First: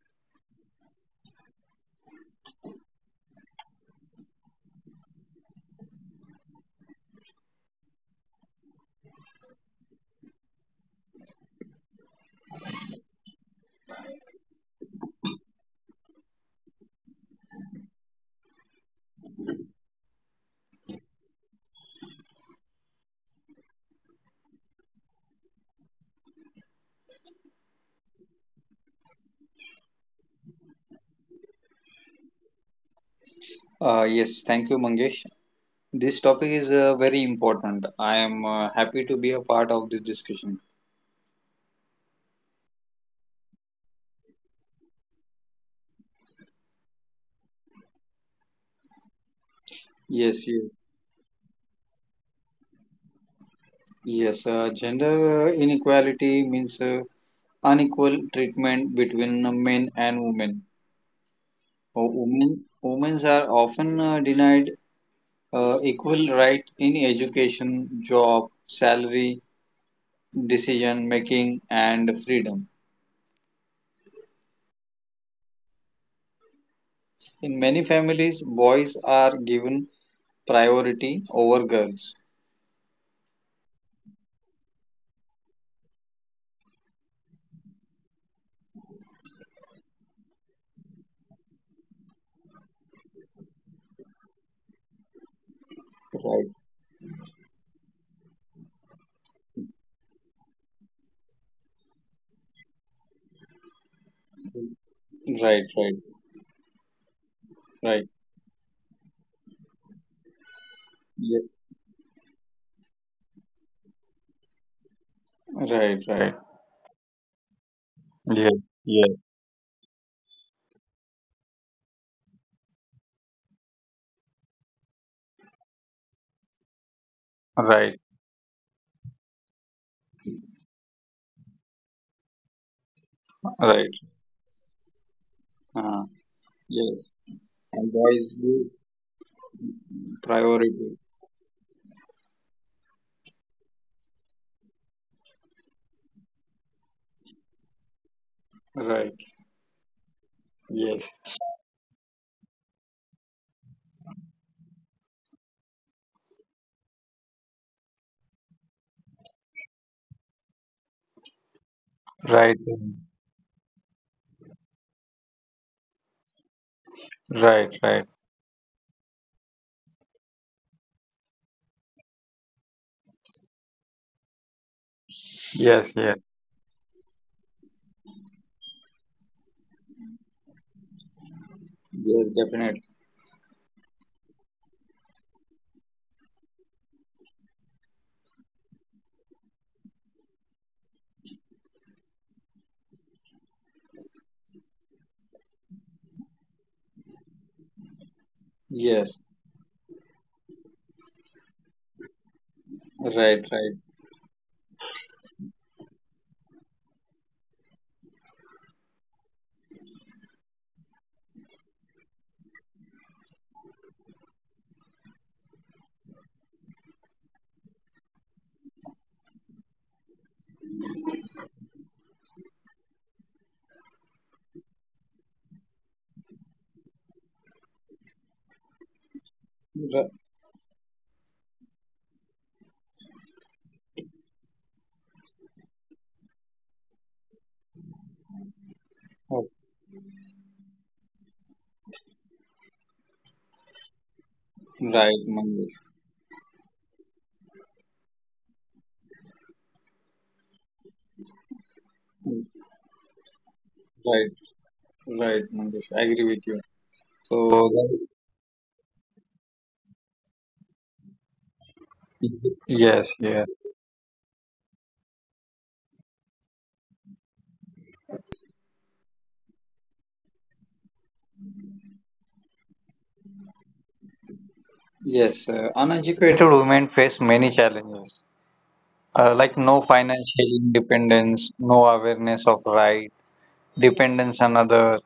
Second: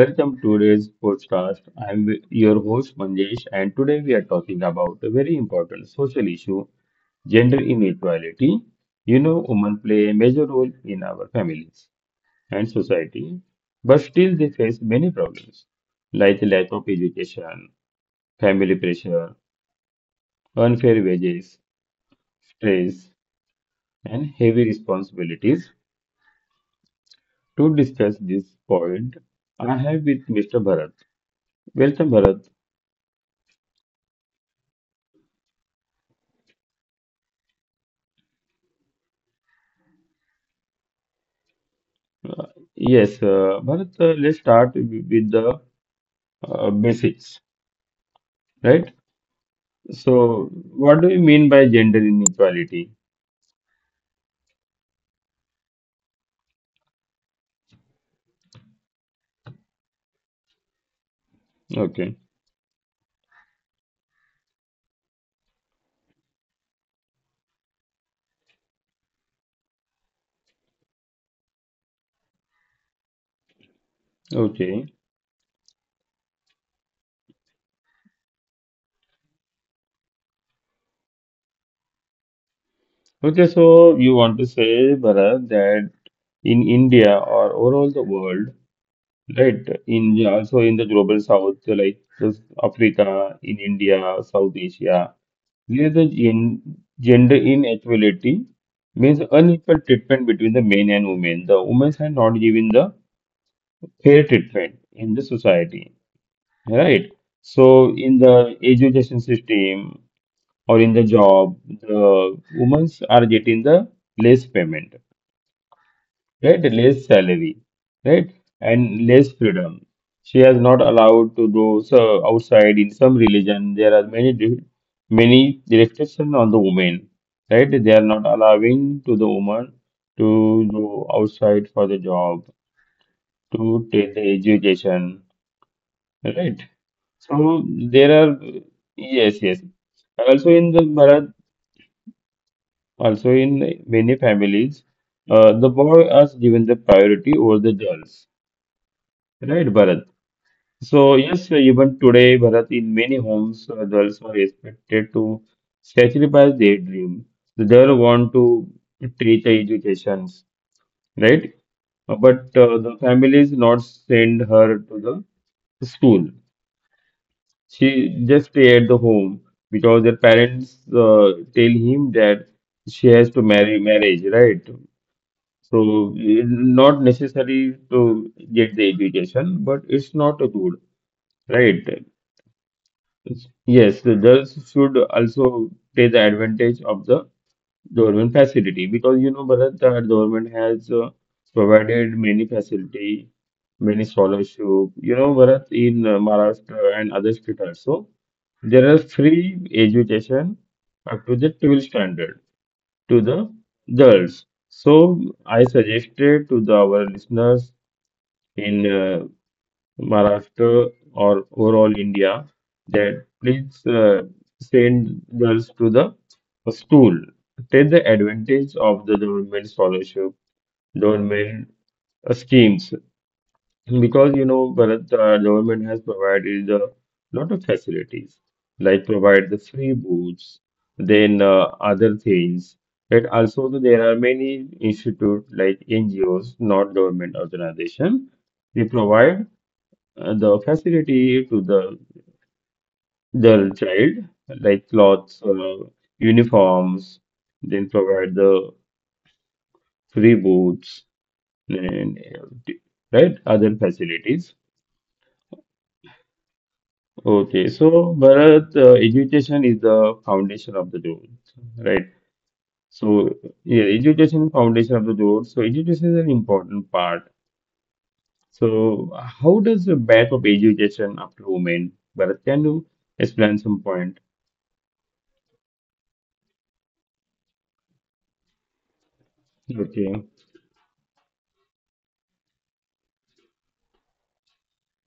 welcome to today's podcast. I'm your host Manjesh, and today we are talking about a very important social issue gender inequality. You know, women play a major role in our families and society, but still they face many problems like lack of education, family pressure, unfair wages, stress, and heavy responsibilities. To discuss this point, I have with Mr. Bharat. Welcome, Bharat. Yes, thank you, Mangesh. This topic is very important. I am happy to be a part of this discussion. Yes, Bharat, let's start with the basics, right? Yes, So, yes, what do you mean by gender inequality? yes. Gender inequality means unequal treatment between men and women. Uh, Okay, women, women are often denied equal right in education, job, salary, decision making, and freedom. okay, In many families, boys are given priority over girls. okay. So, you want to say, Bharat, that in India or overall the world, right? In also in the global south, like this Africa, in India, South Asia, there the Right. gender inequality means unequal treatment between the men and women. The women are not given the fair treatment in the Right, right, society, right? So, right. in the education system or in the Yeah. job, the women are getting the less payment, Right, right. right? Less salary, right? Yeah, And yeah. less freedom. She is not allowed to go so outside. In some religion, there are many many restrictions on the women, right? They Right, are not allowing to the woman to go outside for the job, to right. take the education, Uh, right? yes. So And there boys are, give yes. Also in the priority. Bharat, also in many families, the boy is given the priority over the girls, Right. right, Bharat? So Yes. yes, even today, Bharat, in many homes, girls are expected to sacrifice their dream. The girl want to teach the educations, right? But the families not send her to the school. She just stay at the home because their parents tell him that she has to marry marriage, right? So it's not necessary to get the education, but it's not good, right? Yes, definitely. Yes, the girls should also take the advantage of the government facility because you know, Bharat, the government has provided many facility, many scholarship. You know, Bharat, in Maharashtra and other states also there are Yes. free education project will standard to the Right, right. girls. So I suggested to the, our listeners in Maharashtra or overall India that please send girls to the school. Take the advantage of the government scholarship, government schemes because you know, Bharat, the government has provided a lot of facilities, like provide the free Ri- booths, then other things. It also there are many institute like NGOs, not government organization. They provide oh, the facility to the child, like right, clothes, Mangesh. Uniforms, then provide the free boots and right other Right, facilities. right, Mangesh. I agree with you. Okay, So, so Bharat, education is the foundation of the growth, right? Yes, So, yes. yeah, education foundation of the growth. So, education is an important part. So, how does the back of education up to women? Bharat, can you explain some point? Yes, uneducated women face many challenges, like no Okay, financial independence, no awareness of right, dependence on others,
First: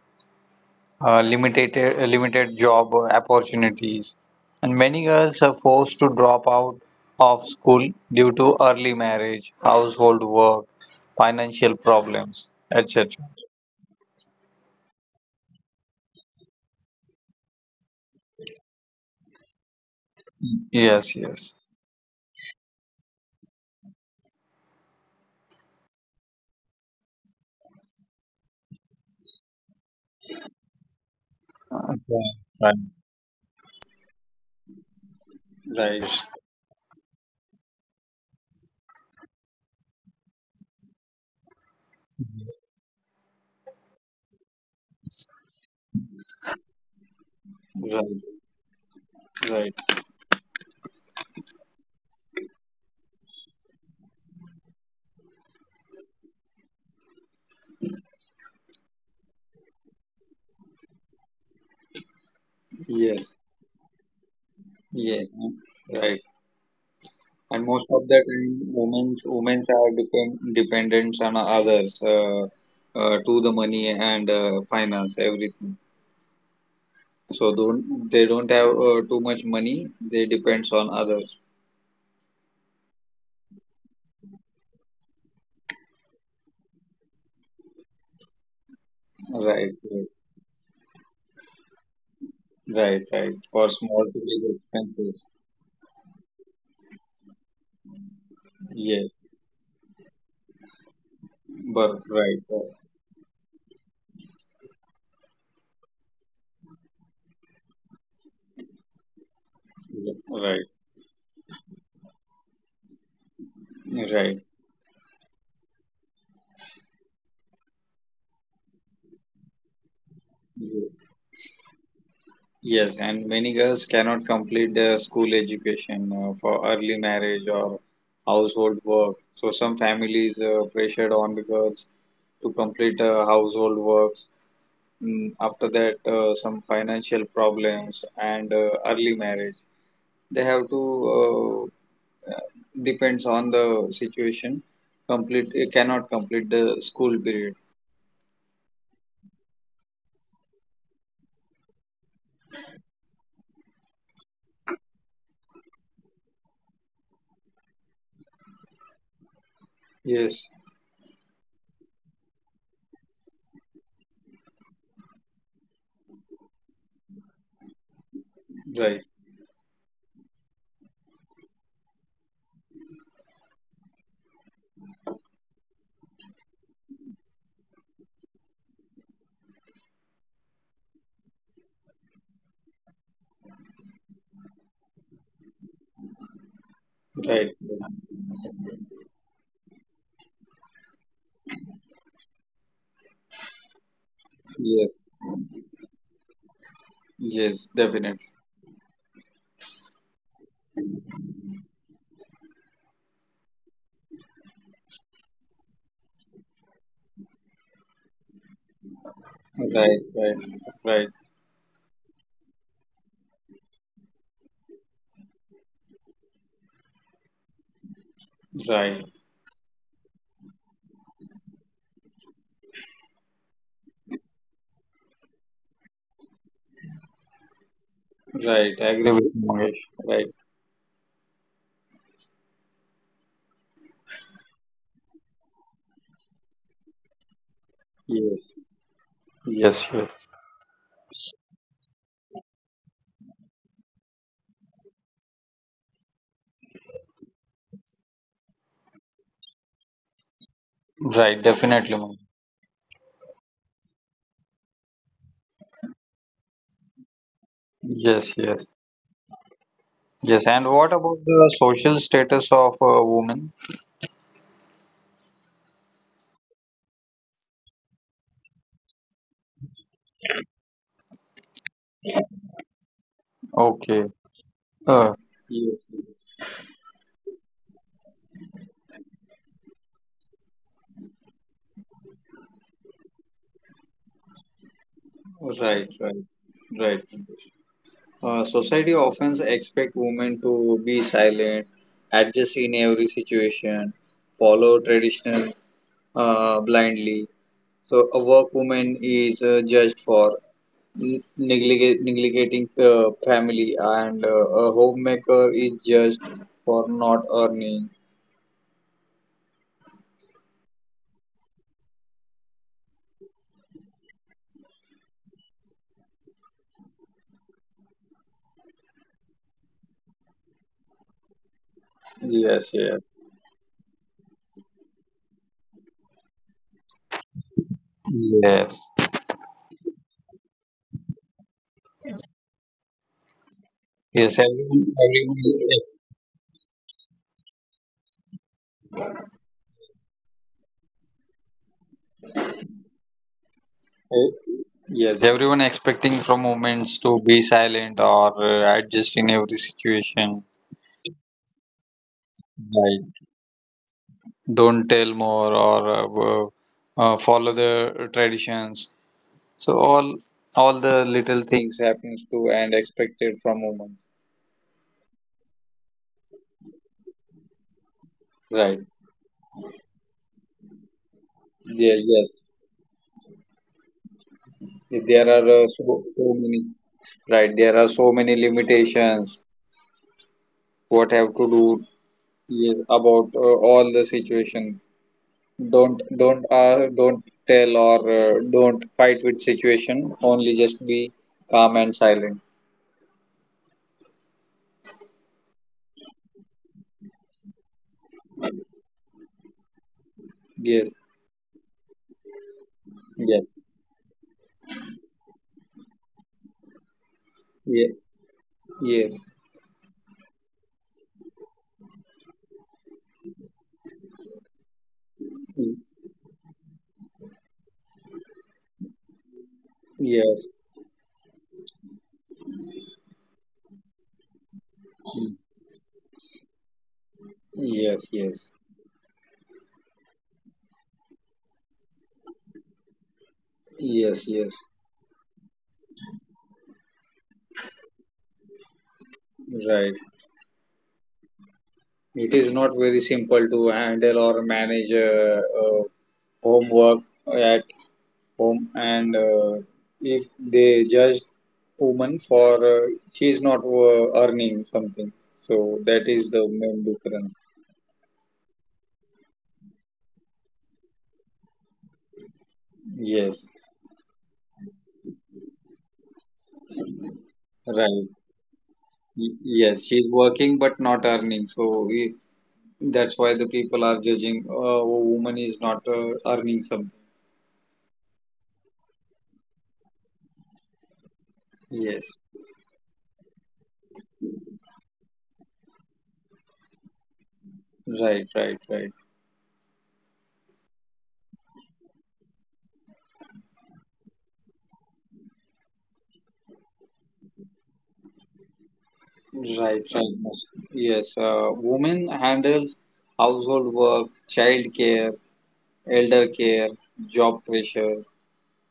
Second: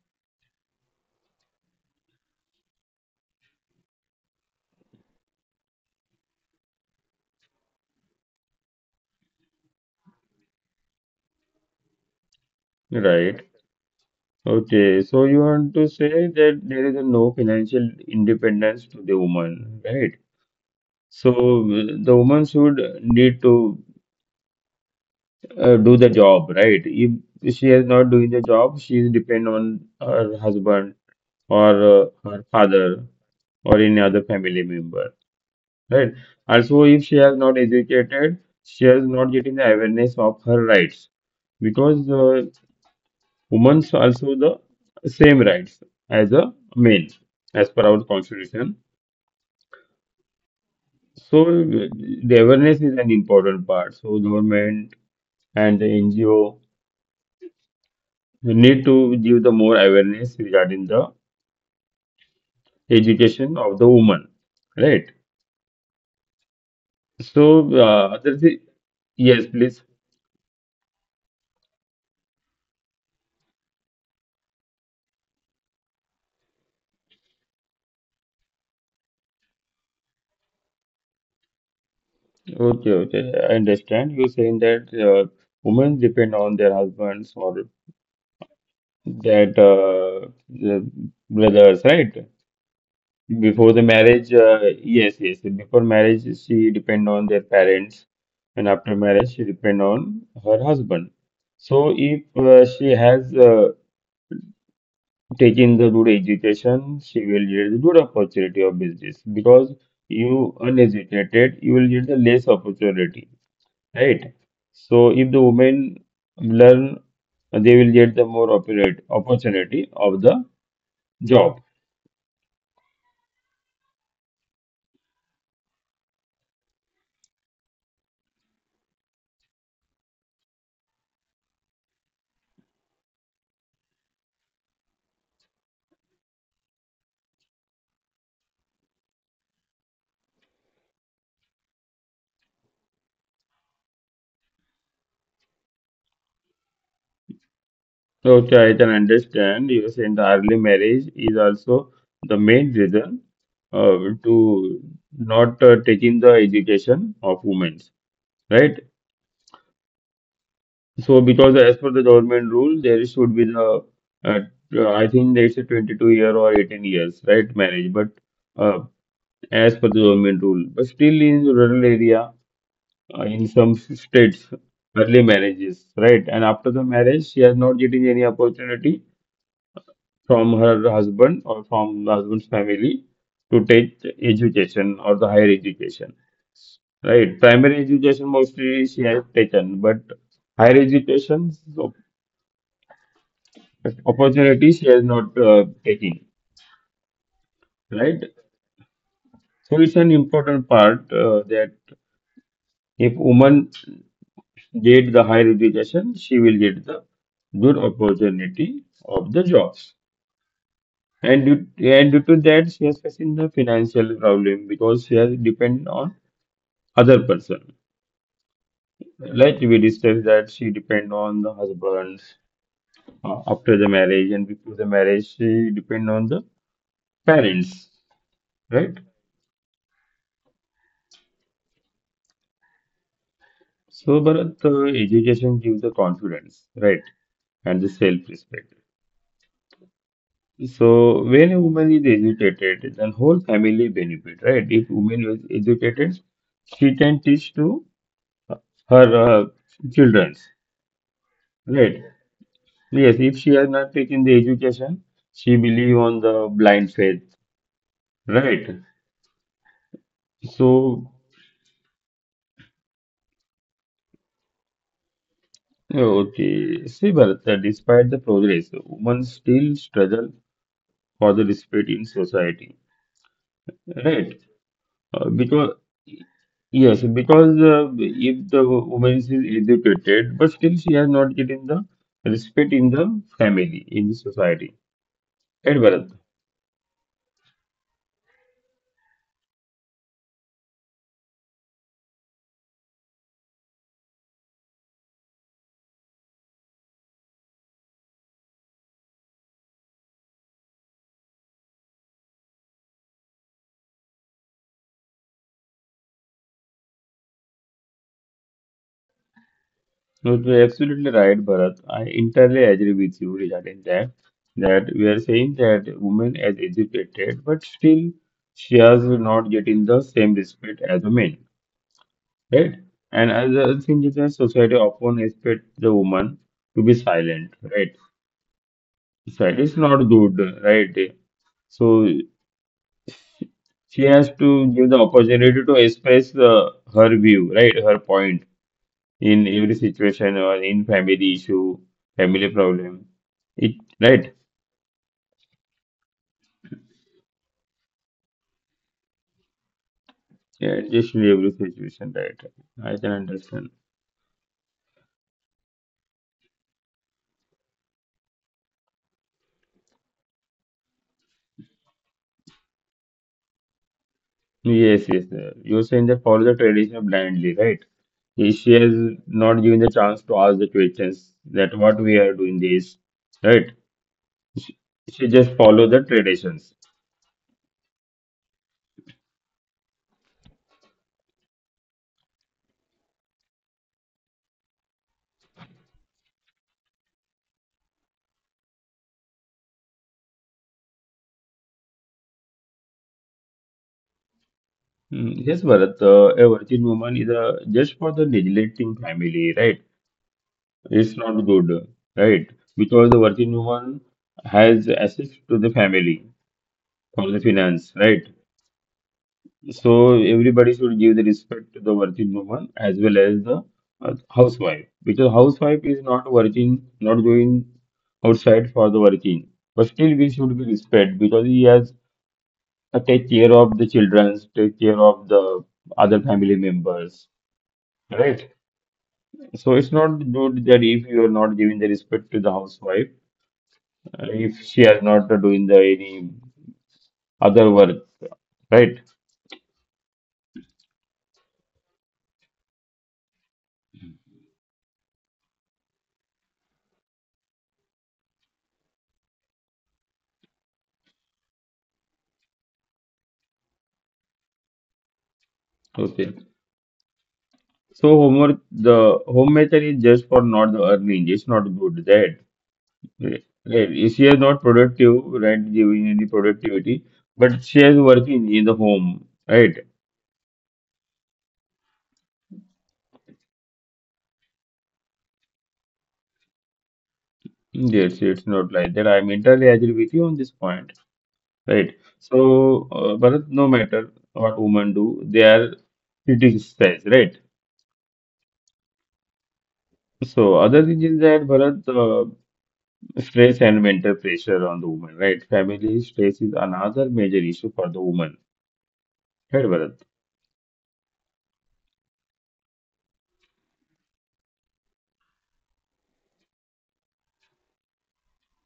limited job opportunities, and many girls are forced to drop out of school due to early marriage, household work, financial problems, etc. right. Okay, so you want to say that there is a no financial independence to the woman, right? Yes, So, yes. The woman should need to do the job, right? If she is not doing the job, she is depend on her husband or Uh, her father or any other family member, Right, right? Also, if she has not educated, she has not getting the awareness of her rights because women also the same rights as a men as per our right, constitution. right, right. So the awareness is an important part. So government and the NGO need to give the more awareness regarding the Yes, education of the woman, right? yes, right. And So, most of the uh, there's time, a- women's yes, women's please. are dependent on others, to the money and finance everything. So don't they don't have too much money. They depends on others. Okay, okay. I understand you saying that women depend on their husbands or that Right, right, the brothers, right? right, right. For Before the small to marriage, big uh, yes, expenses. yes. Before marriage, she depend on their parents, and after Yes, marriage, she depend on her husband. but So, if right, right, she has taking the good education, she will get the good opportunity of business because yes, you right, uneducated, you will get the less opportunity, right? right. So if the women learn, they will get the more opportunity of the Ye- job. Yes, and many girls cannot complete their school education for early marriage or household work. So some families pressured on the girls to complete household works. After that, some financial problems and early marriage. They have to uh, depends on the situation, complete it, cannot complete the school period. So okay, I can understand you are saying the early marriage is also the main reason uh, to not taking the education of women, right? Yes, So because as per the government rule, there should be the uh, I think it's a 22 year or 18 years, right, marriage. But uh, right, as per the government rule, but still in rural area, in some states, early marriages, right? And after the marriage, she has not getting any opportunity from her husband or from the husband's family to take education or the higher education, right? right, right. Primary education mostly she has taken, but higher education. But opportunities she Yes, has not taken, yes, definitely. right? So it's an important part that if woman get the higher education, she will get the good opportunity of the jobs. Right, right, right, And due to that, she has facing the financial problem because she has depend on other person. right, Like we discussed that she depend on the husband after the marriage and before the marriage, she depend on the parents, right. I right? agree with you, Mangesh. Right, So, Bharat, education gives the confidence, right, and the yes, self-respect. yes, yes. So, when a woman is educated, then whole family benefit, right? If woman is educated, she can teach to her children, Right, definitely, right? Mangesh. Yes, if she has not taken the education, she believe on the blind faith, Yes, yes, right? yes. And what So, about the social status of a woman? okay, see, Bharat, despite the progress, women still struggle for the respect in society, Okay. right? uh, Because yes, yes. yes, because if the woman is educated, but still she has not getting the respect in the family, in the society. Right, Right, Bharat? right, right. Society often expect women to be silent, adjust in every situation, follow traditional blindly. So a work woman is judged for neglecting family, and a homemaker is judged for not earning. No, you are absolutely right, Bharat. I entirely agree with you regarding that. That we are saying that women as educated, but still she has not getting the same respect as a man, Yes, right? yes, And other thing is that society often expect the woman to be silent, right? yes, That is not good, right? So she has yes. to give the opportunity to express the her view, right? Her point in every situation or in family issue, family problem. It Eh, right? yes, everyone expecting from women to be silent or adjust in every situation. Yeah, just in every situation, right? I Right. can understand. Don't tell more or follow the traditions, so all the little things happens to and expected from women. Yes, yes. You're saying that follow the tradition blindly, right? If She Right, has not given the chance to ask the questions that yeah, what we are yes. doing this, right? She, There she are just so, follow the so many. traditions. Right, there are so many limitations. What have to do. Yes, about all the situation. Don't tell or don't fight with situation, only just be calm and silent. Yes, Bharat, a working woman is a, just for the neglecting family, right? Yes, It's not good, right? Because the yes, working woman has access to the family for the finance, right? yes, So everybody should give the respect to the working woman as well as the housewife. Because yes. housewife is not working, not going outside for the working. But still we Yes. should be respect because he has to take care of the children, take care of Mm. the other family members, Yes, right? yes, So it's not good that if you are not giving the respect to the housewife, yes, yes. if she has not doing the any other work, right? Right. It is not very simple to handle or manage homework at home, and if they judge woman for she is not earning something, so that is Okay. the main difference. So homework, the home method is just for not the earning. It's not good, right? Right. Yes, If she is not productive, right, giving any productivity, but she is right. working in the home, right? Yes, she's working but not earning. So, that's why the people are judging. A woman is not earning something. Yes, it's not like that. I mentally agree with you on this point, right? Yes. So, Bharat, no matter what women do, they are criticized, right? Right, right, right, So other thing is that Bharat stress and mental pressure on the woman, right? Family stress is another major issue for the woman. Right, right, Bharat? right. Yes, yes, women handles household work, child care, elder care, job pressure.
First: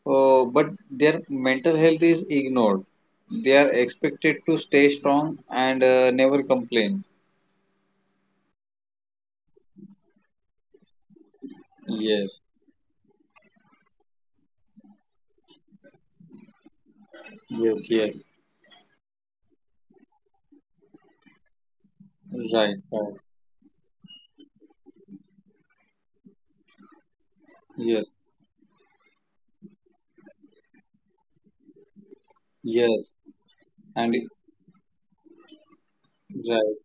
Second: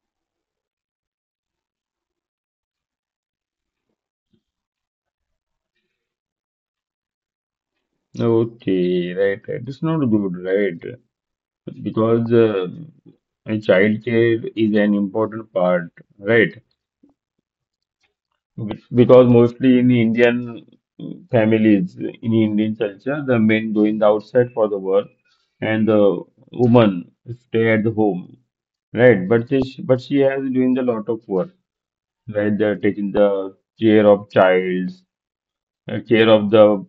But their mental health is ignored. They are expected to stay strong and never complain. Okay, right, right. It's not good, right? Because Yes, child care is an important part, right? yes, yes. Because mostly in Indian families, in Indian Right, right. culture, the men going outside for the work and the woman stay at the Yes, home, right? But she has doing a lot of work where they're taking yes. the care And of childs, care of right. the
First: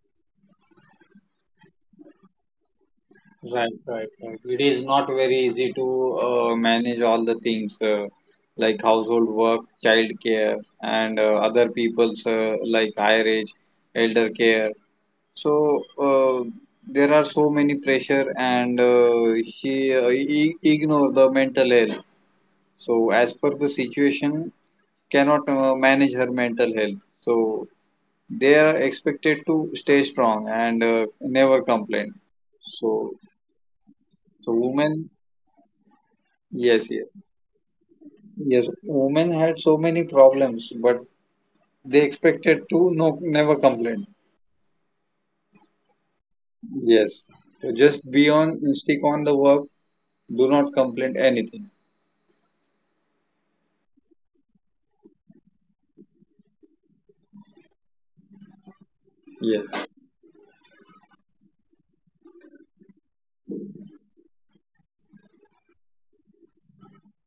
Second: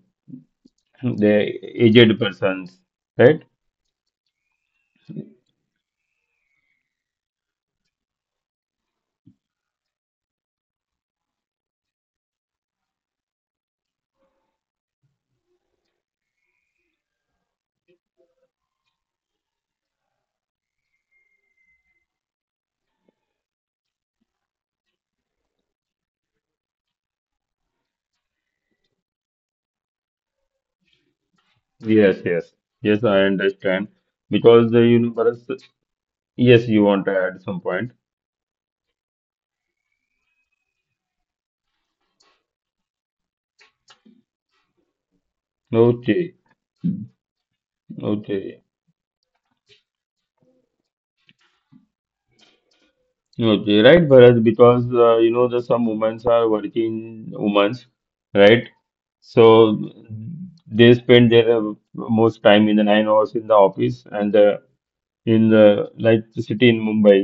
the aged persons, right? Right, right, right. It is not very easy to manage all the things like household work, child care, and other people's like higher age, elder care. So there are so many pressure, and he ignore the mental health. So as per the situation, cannot manage her mental health. So they are expected to stay strong and never complain. Yes, yes, So yes, I understand. so Because the women. universe, yes, Yes, you yes, want to add some point. yes. Women had so many problems, but they expected to, no, never complain. Okay, Yes. So just be on, okay, stick on the work. Do not complain anything. okay, right, Bharat? Because you know the some women are working women, right? Yes. So they spend their most time in the 9 hours in the office and in the like city in Mumbai.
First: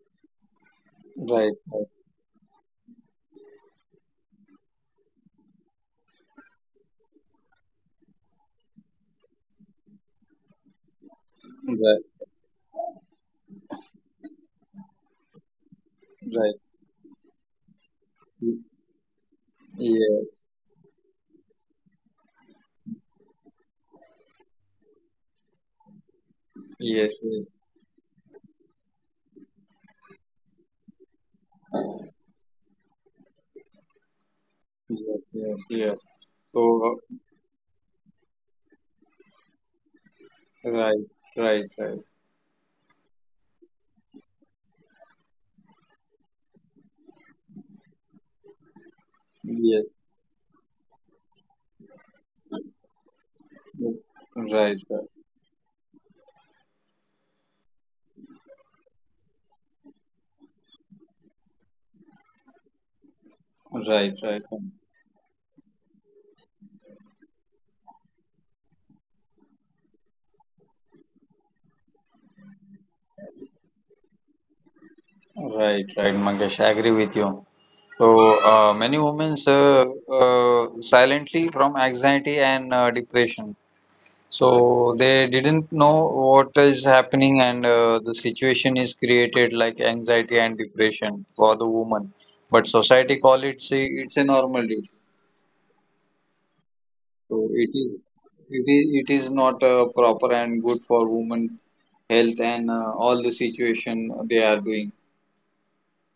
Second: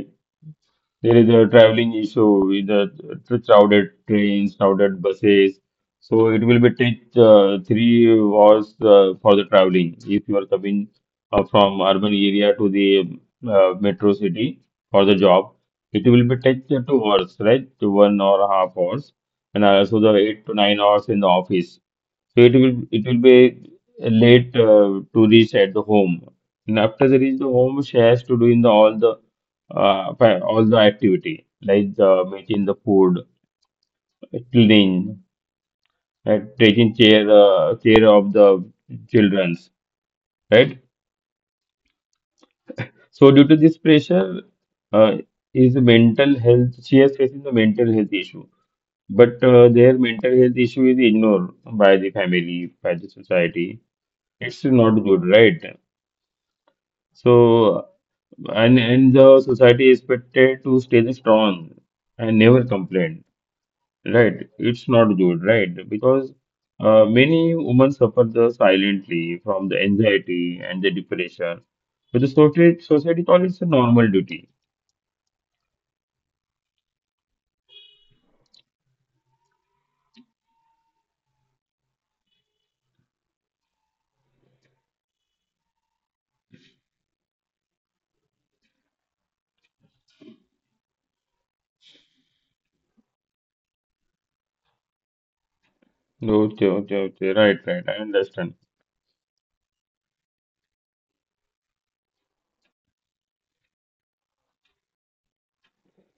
There is a Right. Right. traveling issue with the crowded trains, crowded buses. So it will be take 3 hours for the traveling if you are coming from urban Right. area to the metro city for the job. It will be Right. take 2 hours, right? To one or a half hours, and also the Yes. 8 to 9 hours in the office. So it will be late to reach at the home. And after Yes. they reach the home, she has to do in the all the for all the activity like the making the food, Yes. cleaning, Yes. Yes. Yes. right, taking So care care of the childrens, right? right. Right. Right. So due to this pressure, uh, is mental health. She is facing the mental health issue, but Yes. their mental health issue is ignored by the family, by the society. Yes. Right. It's Right. not good, right? So and the society is expected to stay strong and never complain. Right. Right. Right, Right. it's not good, right? Because many women suffer the silently from the anxiety and the depression. But the society calls it a normal duty. Right, right, Mangesh. I agree with you. So many women silently from anxiety and depression. So they didn't know what is happening, and the situation is created like anxiety and depression for the woman. But society call it, say it's a normal issue. Okay, okay, okay. So Right, it right. I is understand. it is it is not proper and good for women health and all the situation they are doing.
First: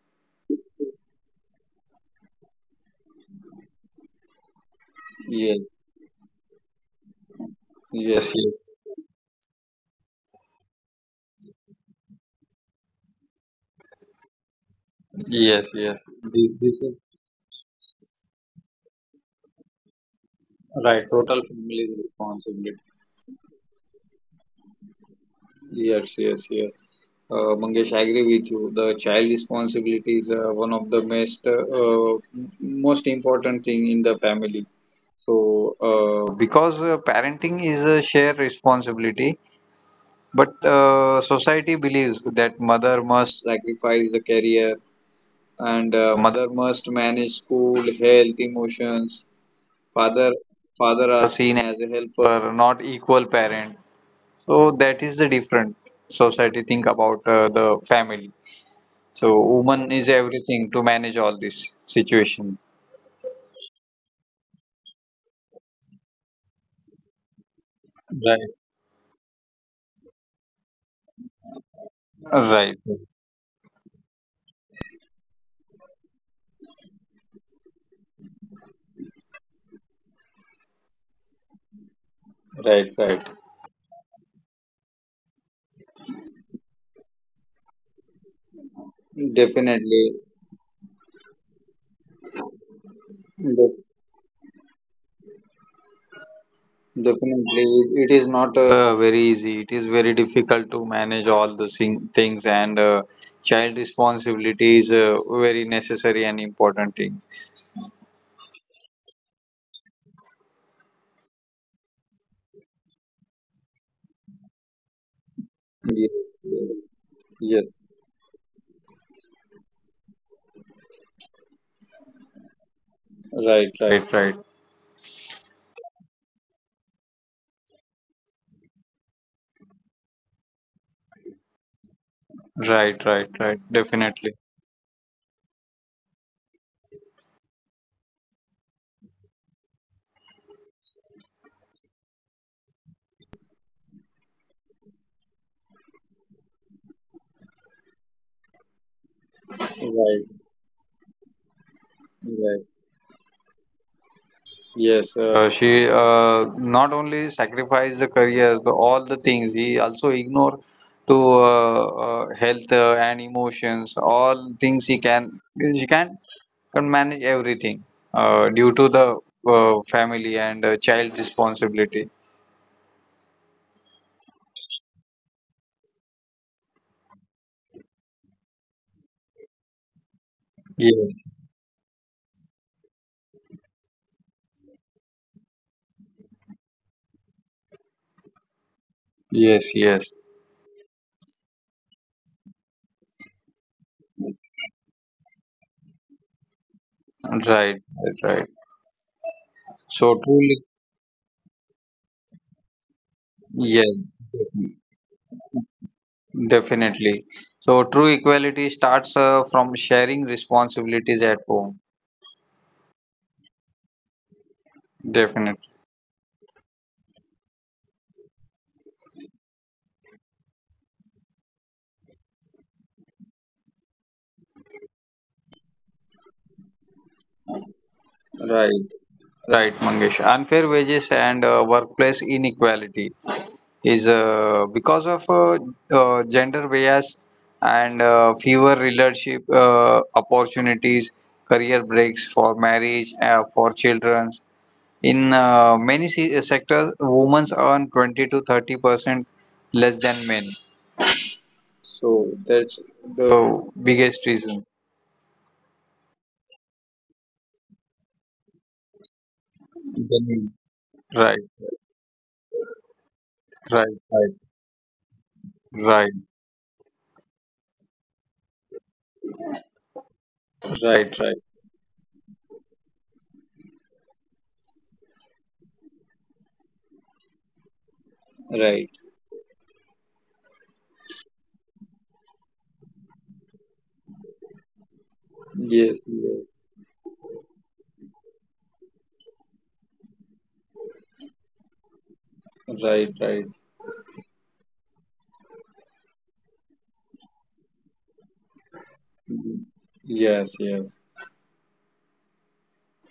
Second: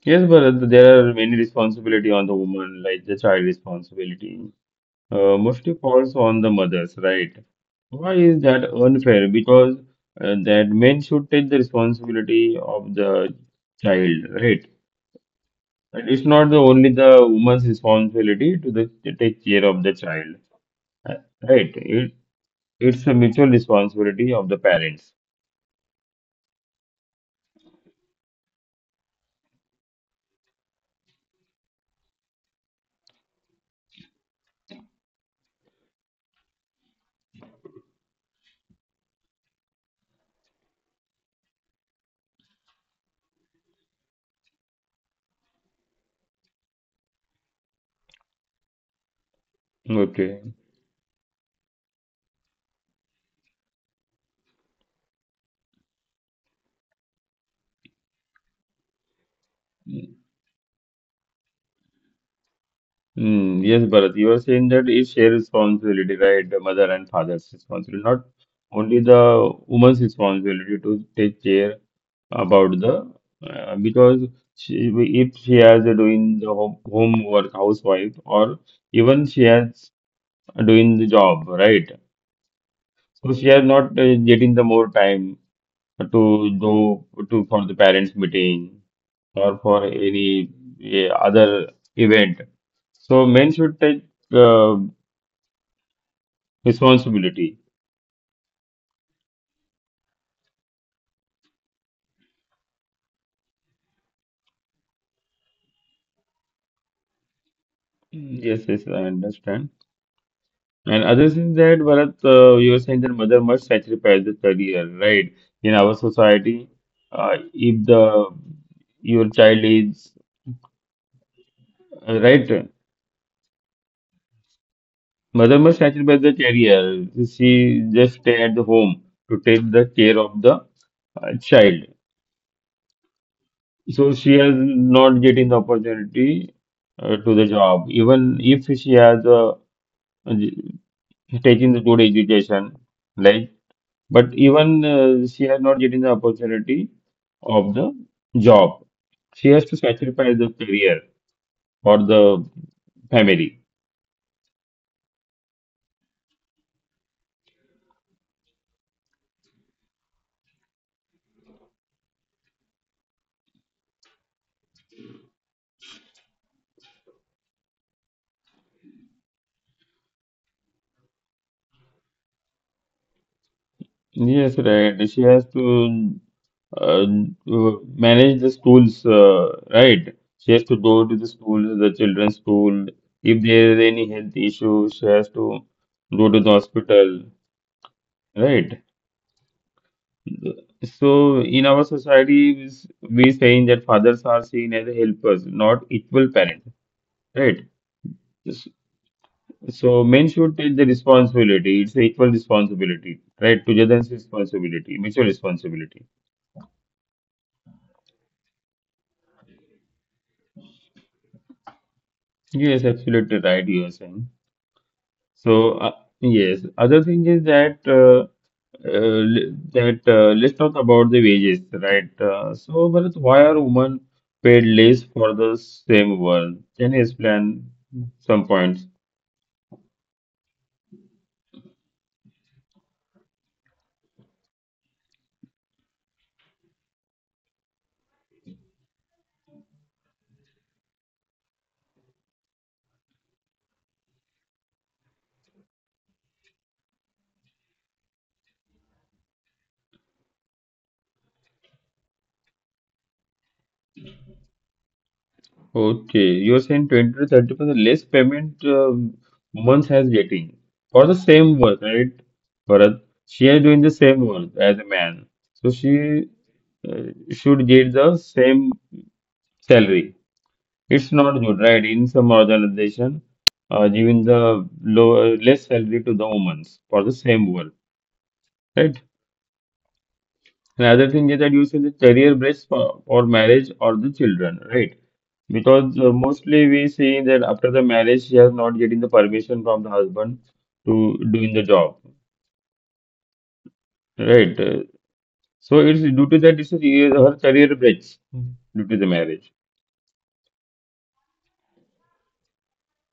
Yes, but there are many responsibility on the woman, like the child responsibility. Yes, Mostly falls on the mothers, right? Why yes, is yes, that unfair? Because that men should take the responsibility of the child, right? yes, yes. That it's not This, the this only the woman's responsibility to take care of the child. Right, Uh, total right? family It, responsibility. it's a mutual responsibility of the parents. Yes, yes, yes. Mangesh, I agree with you. The child responsibility is one of the most most important thing in the family. So, because parenting is a shared responsibility, but society believes that mother must sacrifice the career and mother must manage school, health, emotions. Father, Okay. father are seen as a helper, not equal parent. So that is the different society think about the family. So woman is everything to manage all this situation. Mm, yes, Bharat, you are saying that it's shared responsibility, right? The mother and father's responsibility, not Right, only the woman's responsibility to take care right, about the, because she, if she has doing the homework, housewife, or even she has doing the job, right? right, right. So she are not getting the more time to do to for the parents meeting or for Definitely, any other event. So men de- should take uh, responsibility. definitely, it is not very easy. It is very difficult to manage all the things, and child responsibility is a very necessary and important thing. Yes, yes, I understand. And other is that Bharat, you were saying that mother must sacrifice the career, right? In our Yes, society, yes, yes. if the your child is right. Right, right, right, Mother must snatched by the carrier. She just stay at the home to take the care of the child. right, right, right. So she Definitely, has not getting the opportunity to the job. Even if she has taking the good education, like, but even she has not getting the opportunity of the job. She has to sacrifice right, the career for the right. family. Yes, she not only sacrificed the career, all the things. He also ignored to health and emotions. All things he can she can manage everything due to the family and child responsibility. Yes, right. She has to manage the schools, right? She has to go to the Yes, school, the children's school. If there is any health issue, she has to go to the hospital, right? yes, yes. So in our society, we saying that fathers are seen as helpers, not equal parents, Right, right? right, right. S- So So men should truly, take the responsibility. It's a equal responsibility, right? yes, Togetherness responsibility, mutual responsibility. definitely. So true equality starts from sharing responsibilities at home. Yes, absolutely right, you are saying. Definitely. So, yes, other thing is that that let's talk about the wages, right? So, Bharat, why are women paid less for the same work? Can you explain some Right. points? Right, Mangesh. Unfair wages and workplace inequality is because of gender bias and fewer leadership opportunities, career breaks for marriage, for children. In many sectors, women earn 20 to 30% less than men. So that's the biggest reason. Okay, you're saying 20 to 30% less payment, women has Then- getting for the Right, same work, right? Bharat, she is doing the right, same work as a man, so she, right, uh, should get the same salary. It's right, not right, good, right? In some organization, giving the low, less salary to the women for the same work, right. right? Another thing is that you see the career breaks for marriage or the children, right? Because Yes, yes. mostly we see that after the marriage, she has not getting the permission from the husband to doing the job, Right, right. right? So it's due to that, it's a, her career breaks due to the marriage. Mhm. Yes, yes.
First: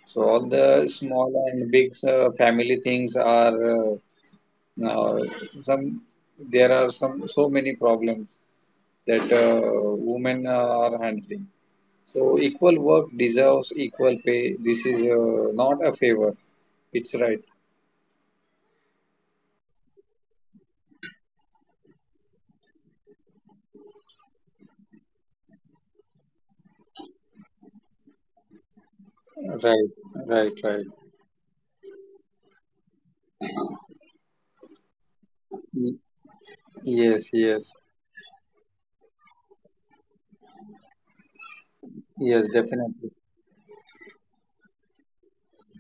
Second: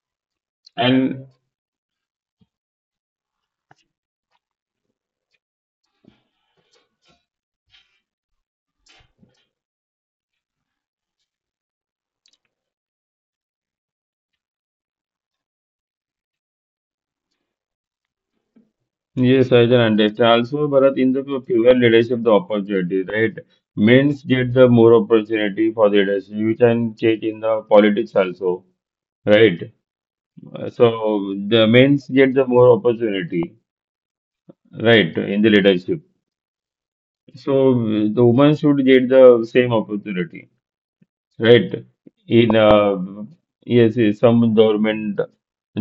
So all the And small and big family things are uh, now some. There are some so many problems that women are handling. So equal work deserves equal pay. This is not a favor. It's right. yes, I can understand. Also, Bharat, in the female leadership, the opportunity, right? Men's get the more opportunity for leadership. You can check in the politics also, right? Right, right, right. So the men's get the more opportunity, right, in the Y- leadership. Yes, So yes, the women should get the same opportunity. Right. yes, In definitely. Yes, yes, some government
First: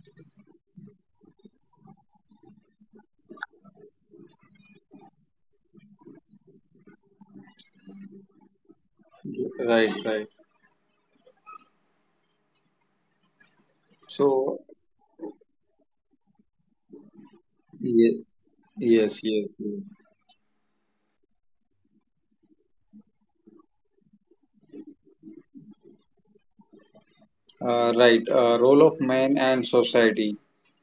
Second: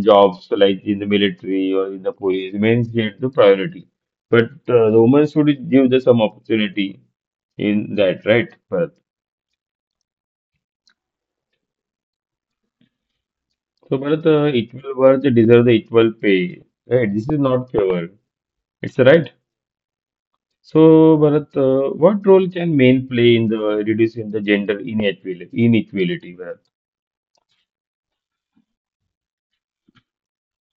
jobs like in the military or in the police men get the priority. But the women should give the some opportunity in that, right, Bharat? Right, right. So, Bharat, So, equal work deserve the equal pay, right? This is not favor. ye- It's yes, right. yes, yes. So, Bharat, what role can men play in the reducing the gender inequality? Inequality, Bharat. Right, role of men and society.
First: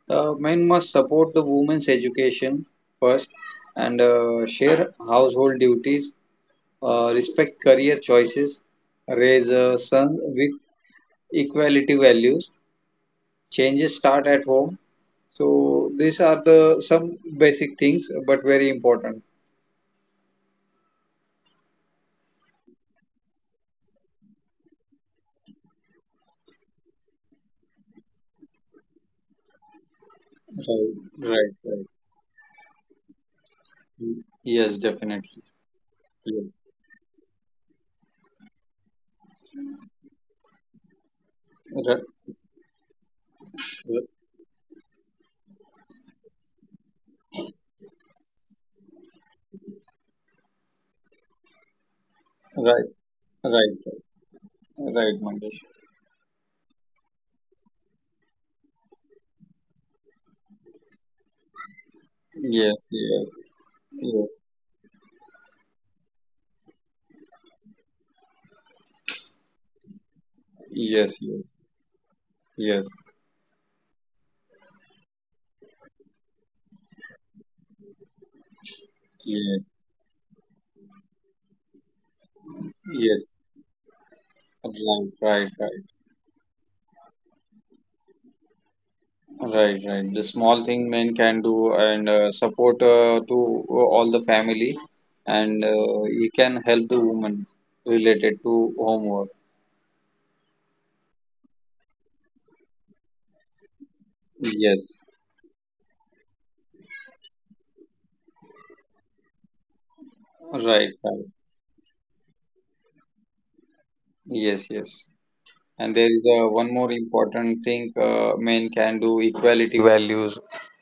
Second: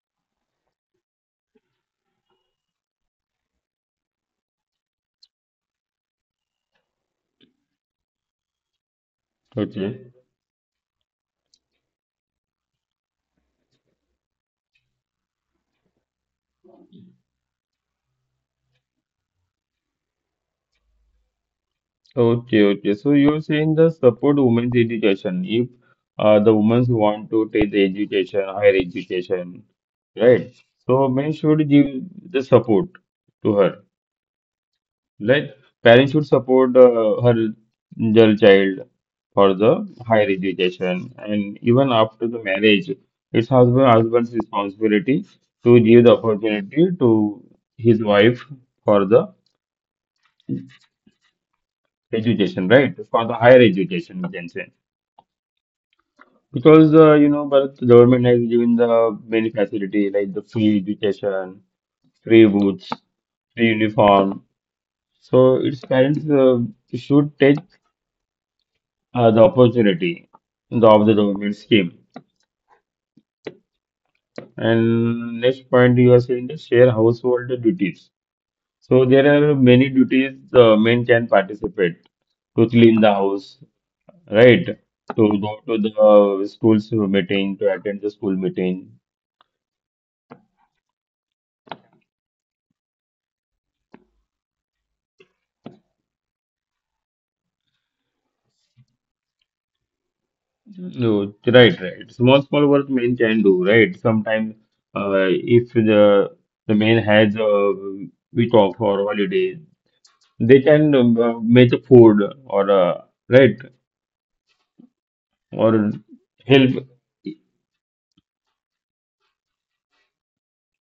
Men must support the women's education first and share household duties, respect career choices, raise Okay. sons with equality values. Changes start at home. So these are the some basic things, but very important. Okay, okay. So you're saying the support women's education if the women want to take the education, higher education, right? Right, So men right, should right. give the support to her. Yes, definitely. Like parents should Yes. support her their child for the higher education, and even Right, after the marriage, it's husband's responsibility to give the opportunity to his wife for the education, right, right? For the right, higher right, education, we can say. right, Mangesh. Because you know, but the government has given the many facility like the free education, free boots, Yes, yes, free yes. uniform. So its parents should take the opportunity of the Yes, government yes, scheme. yes, And next point you are saying the share household duties. So there are yes, many duties the men can participate to clean the yes. house, right? Right, To right, go to right, the school's meeting, to attend the school meeting. right, right. The small thing men can do and support to all the family, and he can help the woman related to homework. No, right, right. Small, small work men can do, right? Sometimes, Yes, if the man has a week off or holiday, they right, can right. Make a food or right Yes, yes. or And there is one help. more important thing men can do equality values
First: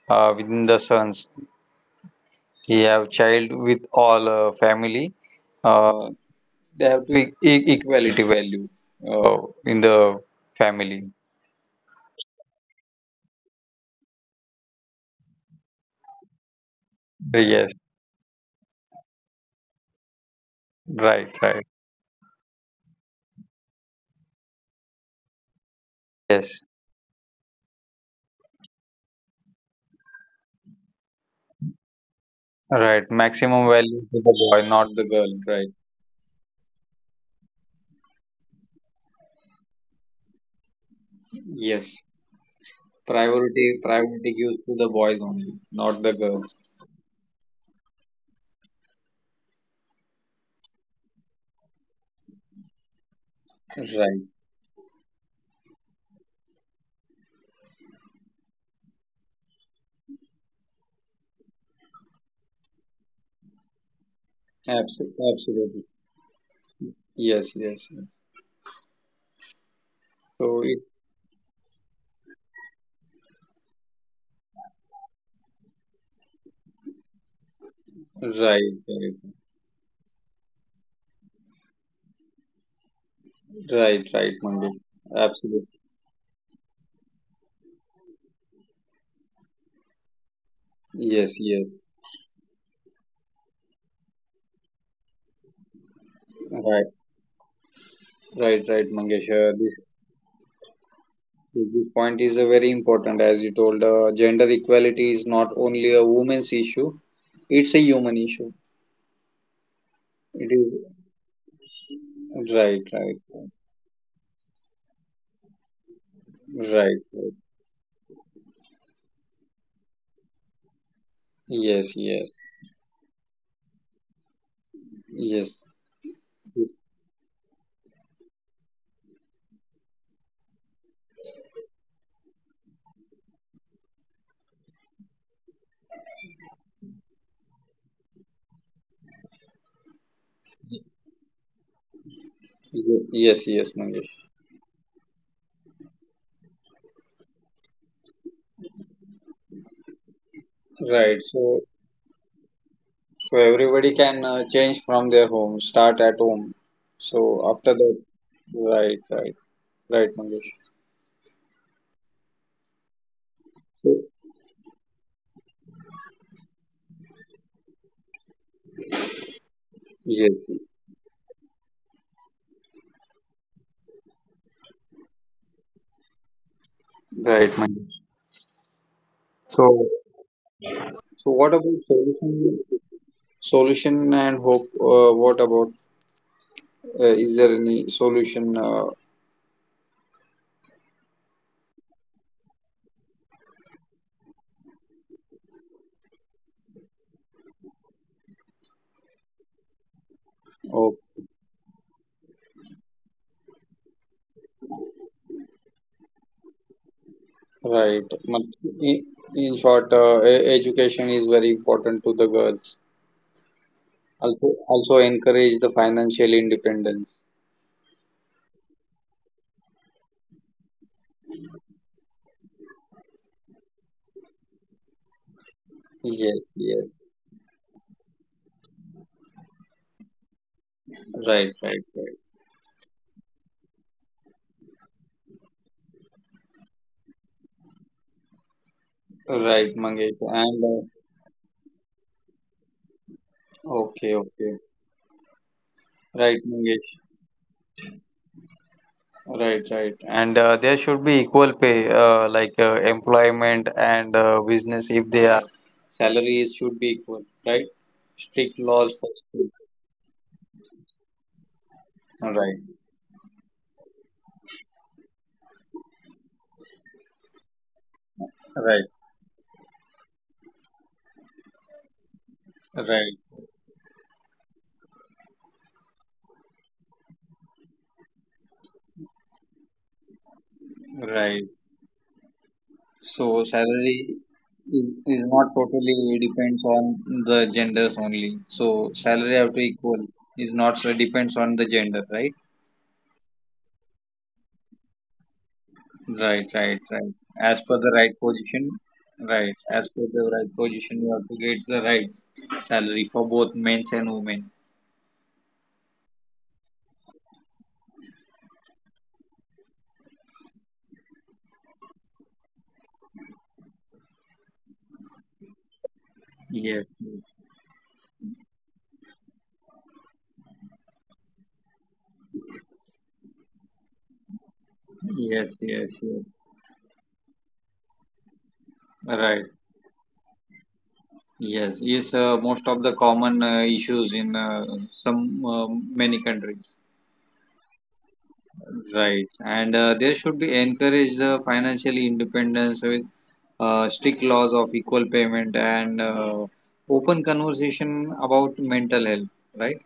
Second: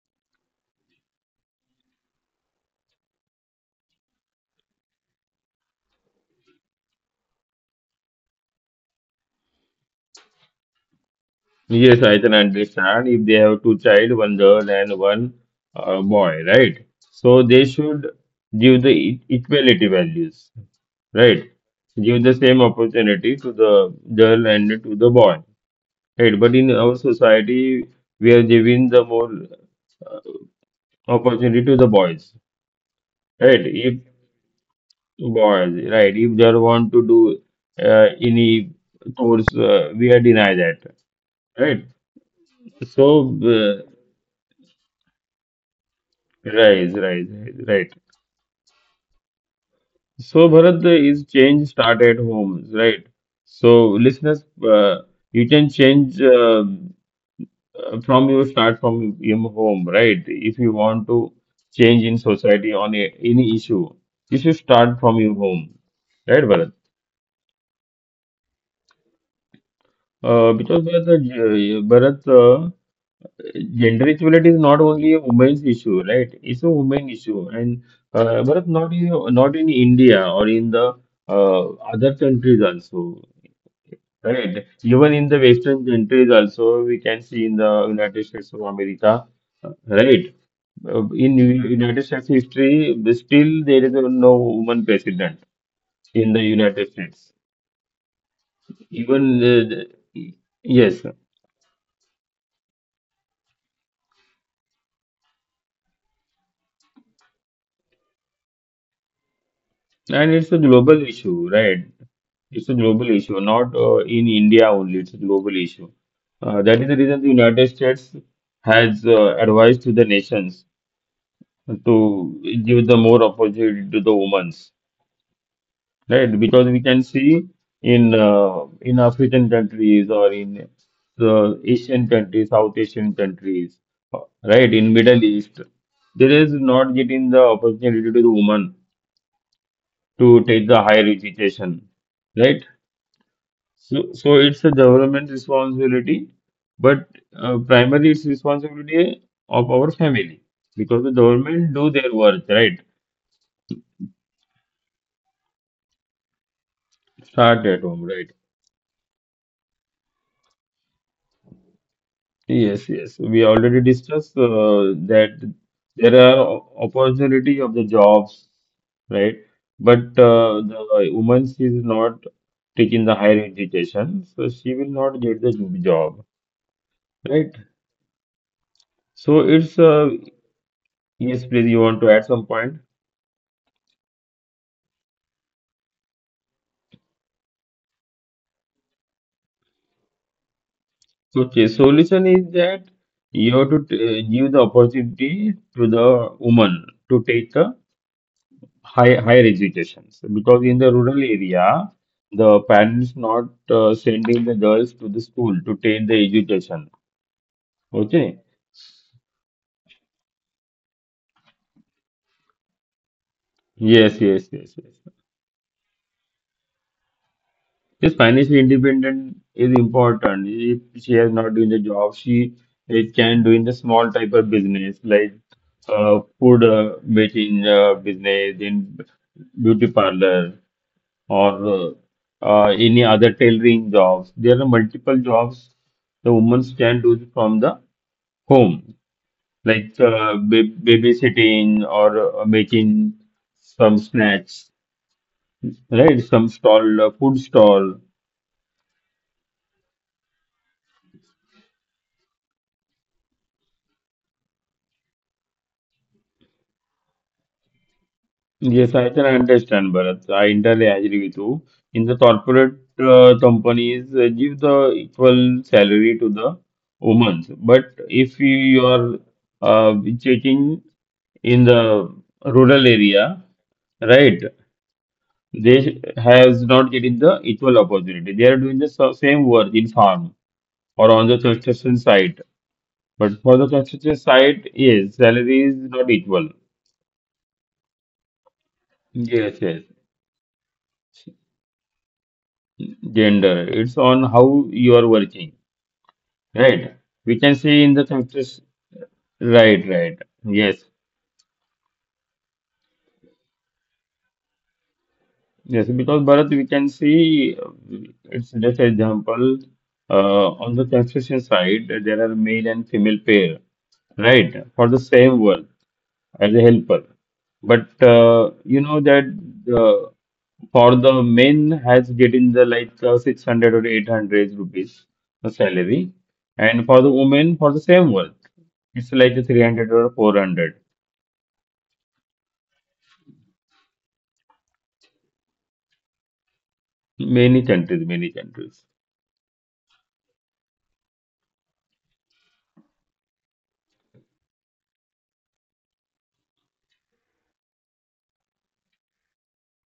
within the sons. He have child with all family. Uh, They have to equality value uh, in the family. Yes, I can understand if they have two child, one girl and one boy, right? So they Yes, should give the equality values, right, right? right. Give the same opportunity to the girl and to the boy. Right, but Yes, in our society, we are giving the more uh, opportunity to the boys, right. right? Maximum If value to the boy, not the girl. Right. boys, right, if they want to do any course, we are deny that, right? Yes. So, Priority uh, priority gives to the boys only, not the girls. right, right, right, right. So, Bharat, is change start at homes, right? Right. So, listeners, you can change. From you start from your home, right? If you want to change in society on any issue, you should Absolutely. start from your Absolutely. home, right, Bharat? Yes. Yes. Yes. So it. Because Bharat, gender equality is not only a women's issue, right? It's a women issue, and Right. Bharat, Right. Not in India or in the uh, other countries also, Right. Right, right? Mangesh. Even in the Western Absolutely. countries also, we can see in the United States of America, right? Yes. Yes. United States history, still there is no woman president in the United Right. States. Right. Right, Mangesh. Even This the, the- yes, Yes, this point is a very important, as you told. Gender equality is not only a woman's issue; it's a human issue. and it's It a is global issue, right? It's a Right, global right, issue, not in India only. It's a global issue. That is the right, reason the right. United States has advised to the nations to Yes, yes, give the more opportunity to the women, yes, right? Because yes, we can see in African countries or in the Asian countries, South Asian countries, right? In Middle East, there is not getting the opportunity to the woman to take the higher education, right? Yes, yes, So, Mangesh. so it's a government responsibility, but primarily it's responsibility of our family because the Right. So, government do their work, right? so everybody can change from their home. Start at home. So Start after at home, that, right? right, right, right, Mangesh. Yes, yes. We already So discussed that there are opportunity of the jobs, right? But yes, the woman is not taking the higher education, so she will not get the job, right, right? Mangesh. So So, it's so yes, what please. You about want to add some solution? point? Solution and hope. What about? Is there any solution? Okay. Solution is that you have to give the opportunity to the woman to take the higher educations because in the Hope. rural area the parents not sending the girls to the school to take the education, Right. okay. In short, education is very important to the girls. Yes, Also, yes, yes, also yes, encourage the financial independence. yes, financial independent is important. If she has not doing the job, she, it can do in the small type of business like Yes. food Yes. Making business in beauty parlor or Right. Right. Right. Any other tailoring jobs. There are multiple jobs the women can do from the home, Right, like Mangesh. And babysitting or making some okay. snacks, Okay. right? Right, Some stall, Mangesh. Food stall. Right, right. And there should be equal pay, like employment and business, if they are salaries should be equal, right? Strict Yes, laws I for can school. understand, Bharat. I entirely agree with you. In the Right, corporate companies, give the equal salary to the women. But if you right, are uh, checking in the rural right, area, right? They has not getting the equal opportunity. They are doing the same work in farm or on the right. construction site, but So for the construction salary site, is, yes, is not salary is not totally equal. depends on the genders only. So salary have Yes, to yes. equal is not so depends on the gender, right? Gender. It's on how you are working, Right, right, right? right. We can As per see in the the right construction. position, right. Right, As per right. the right Yes, position, you have to get the right salary for both men's and women. yes. Because Bharat, we can see, it's just example. On the construction side, there are male and female pair, right, for the same work as a Yes, helper. But you know that uh, for the men has getting the like 600 or 800 rupees the yes, yes, salary, yes. and for the women for the same work, it's like a Right. 300 or 400. Yes, it's most of the common issues in some many countries. Many countries, many countries. Right, and there should be encourage the financial independence with strict laws of equal payment and open conversation about mental health. Right.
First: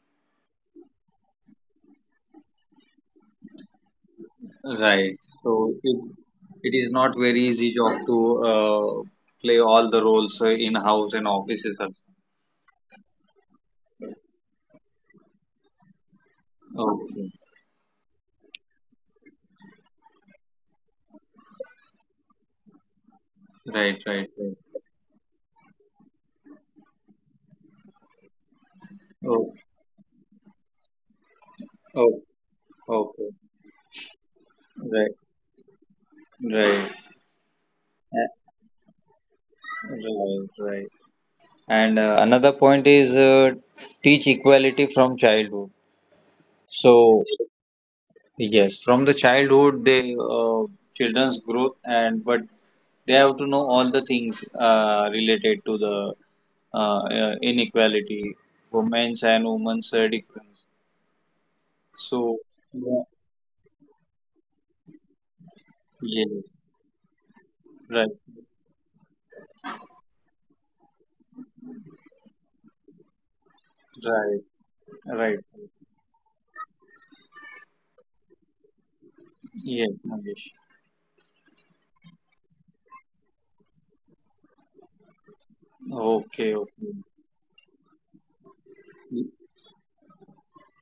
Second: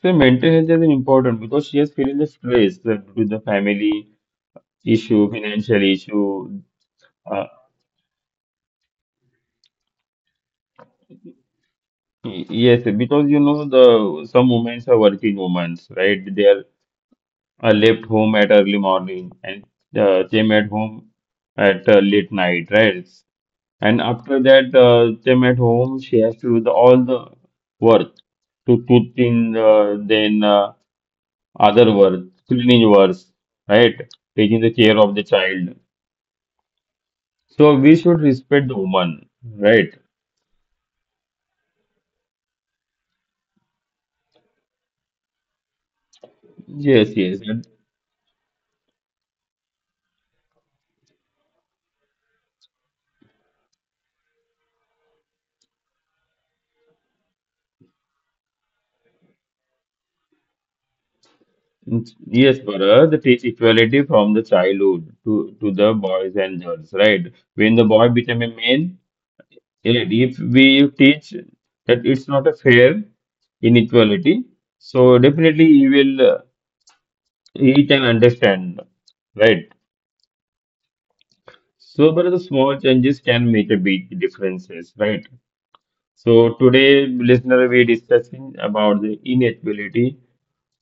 So mental health is important because she is feeling the stress that with the family Right. issue, So financial it issue. it is not very Uh, easy job to play all the roles in house and offices. Yes, because you know the some women are working women, right? They are, Okay. I left home at early morning and came at home at late night, right? Right. And Right. after that, Right. Came at home, she has to do the, all the work, to Oh. toothing, then other work, cleaning Oh. works, Okay. right? Taking the care Right. of the child. Right. So we should Uh, respect the woman, right? Right. Right. And another point is teach equality from childhood. Yes, So yes. And, yes, from the childhood, they children's growth and but they have to know all the things related to the inequality, women's difference. So, yes, yeah, Bharat, they teach equality from the childhood to the boys yes, and girls, right? When the boy right, became a man, and if we teach that it's not a fair right, inequality, so right. definitely he will, he can understand, right? Yes, Mangesh. So, but the small changes can make a big differences, right? Okay, So okay. today, listener, we discussing about the Y- inequality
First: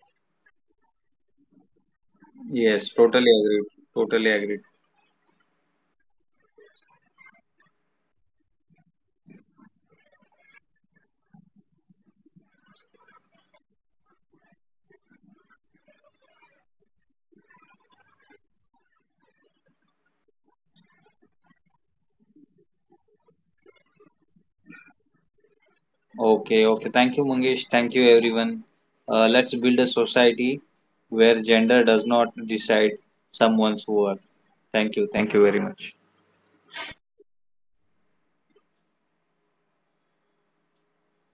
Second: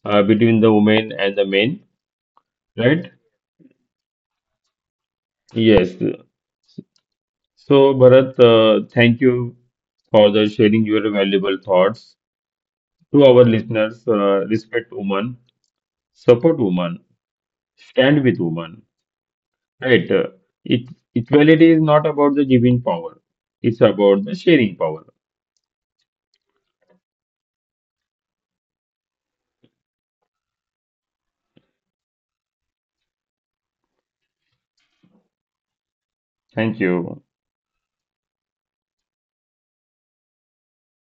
between the women and the men, Yes, right? totally agreed. Totally agreed. Yes. So, Bharat, thank you for the sharing your valuable thoughts to our listeners. Respect women, support women, stand with women, right? It, Equality is not about the giving power, it's about the sharing power. Okay, okay. Thank you, Mangesh. Thank you, everyone. Let's build a society where gender does not decide someone's worth. Thank you. Thank you very much. Thank you.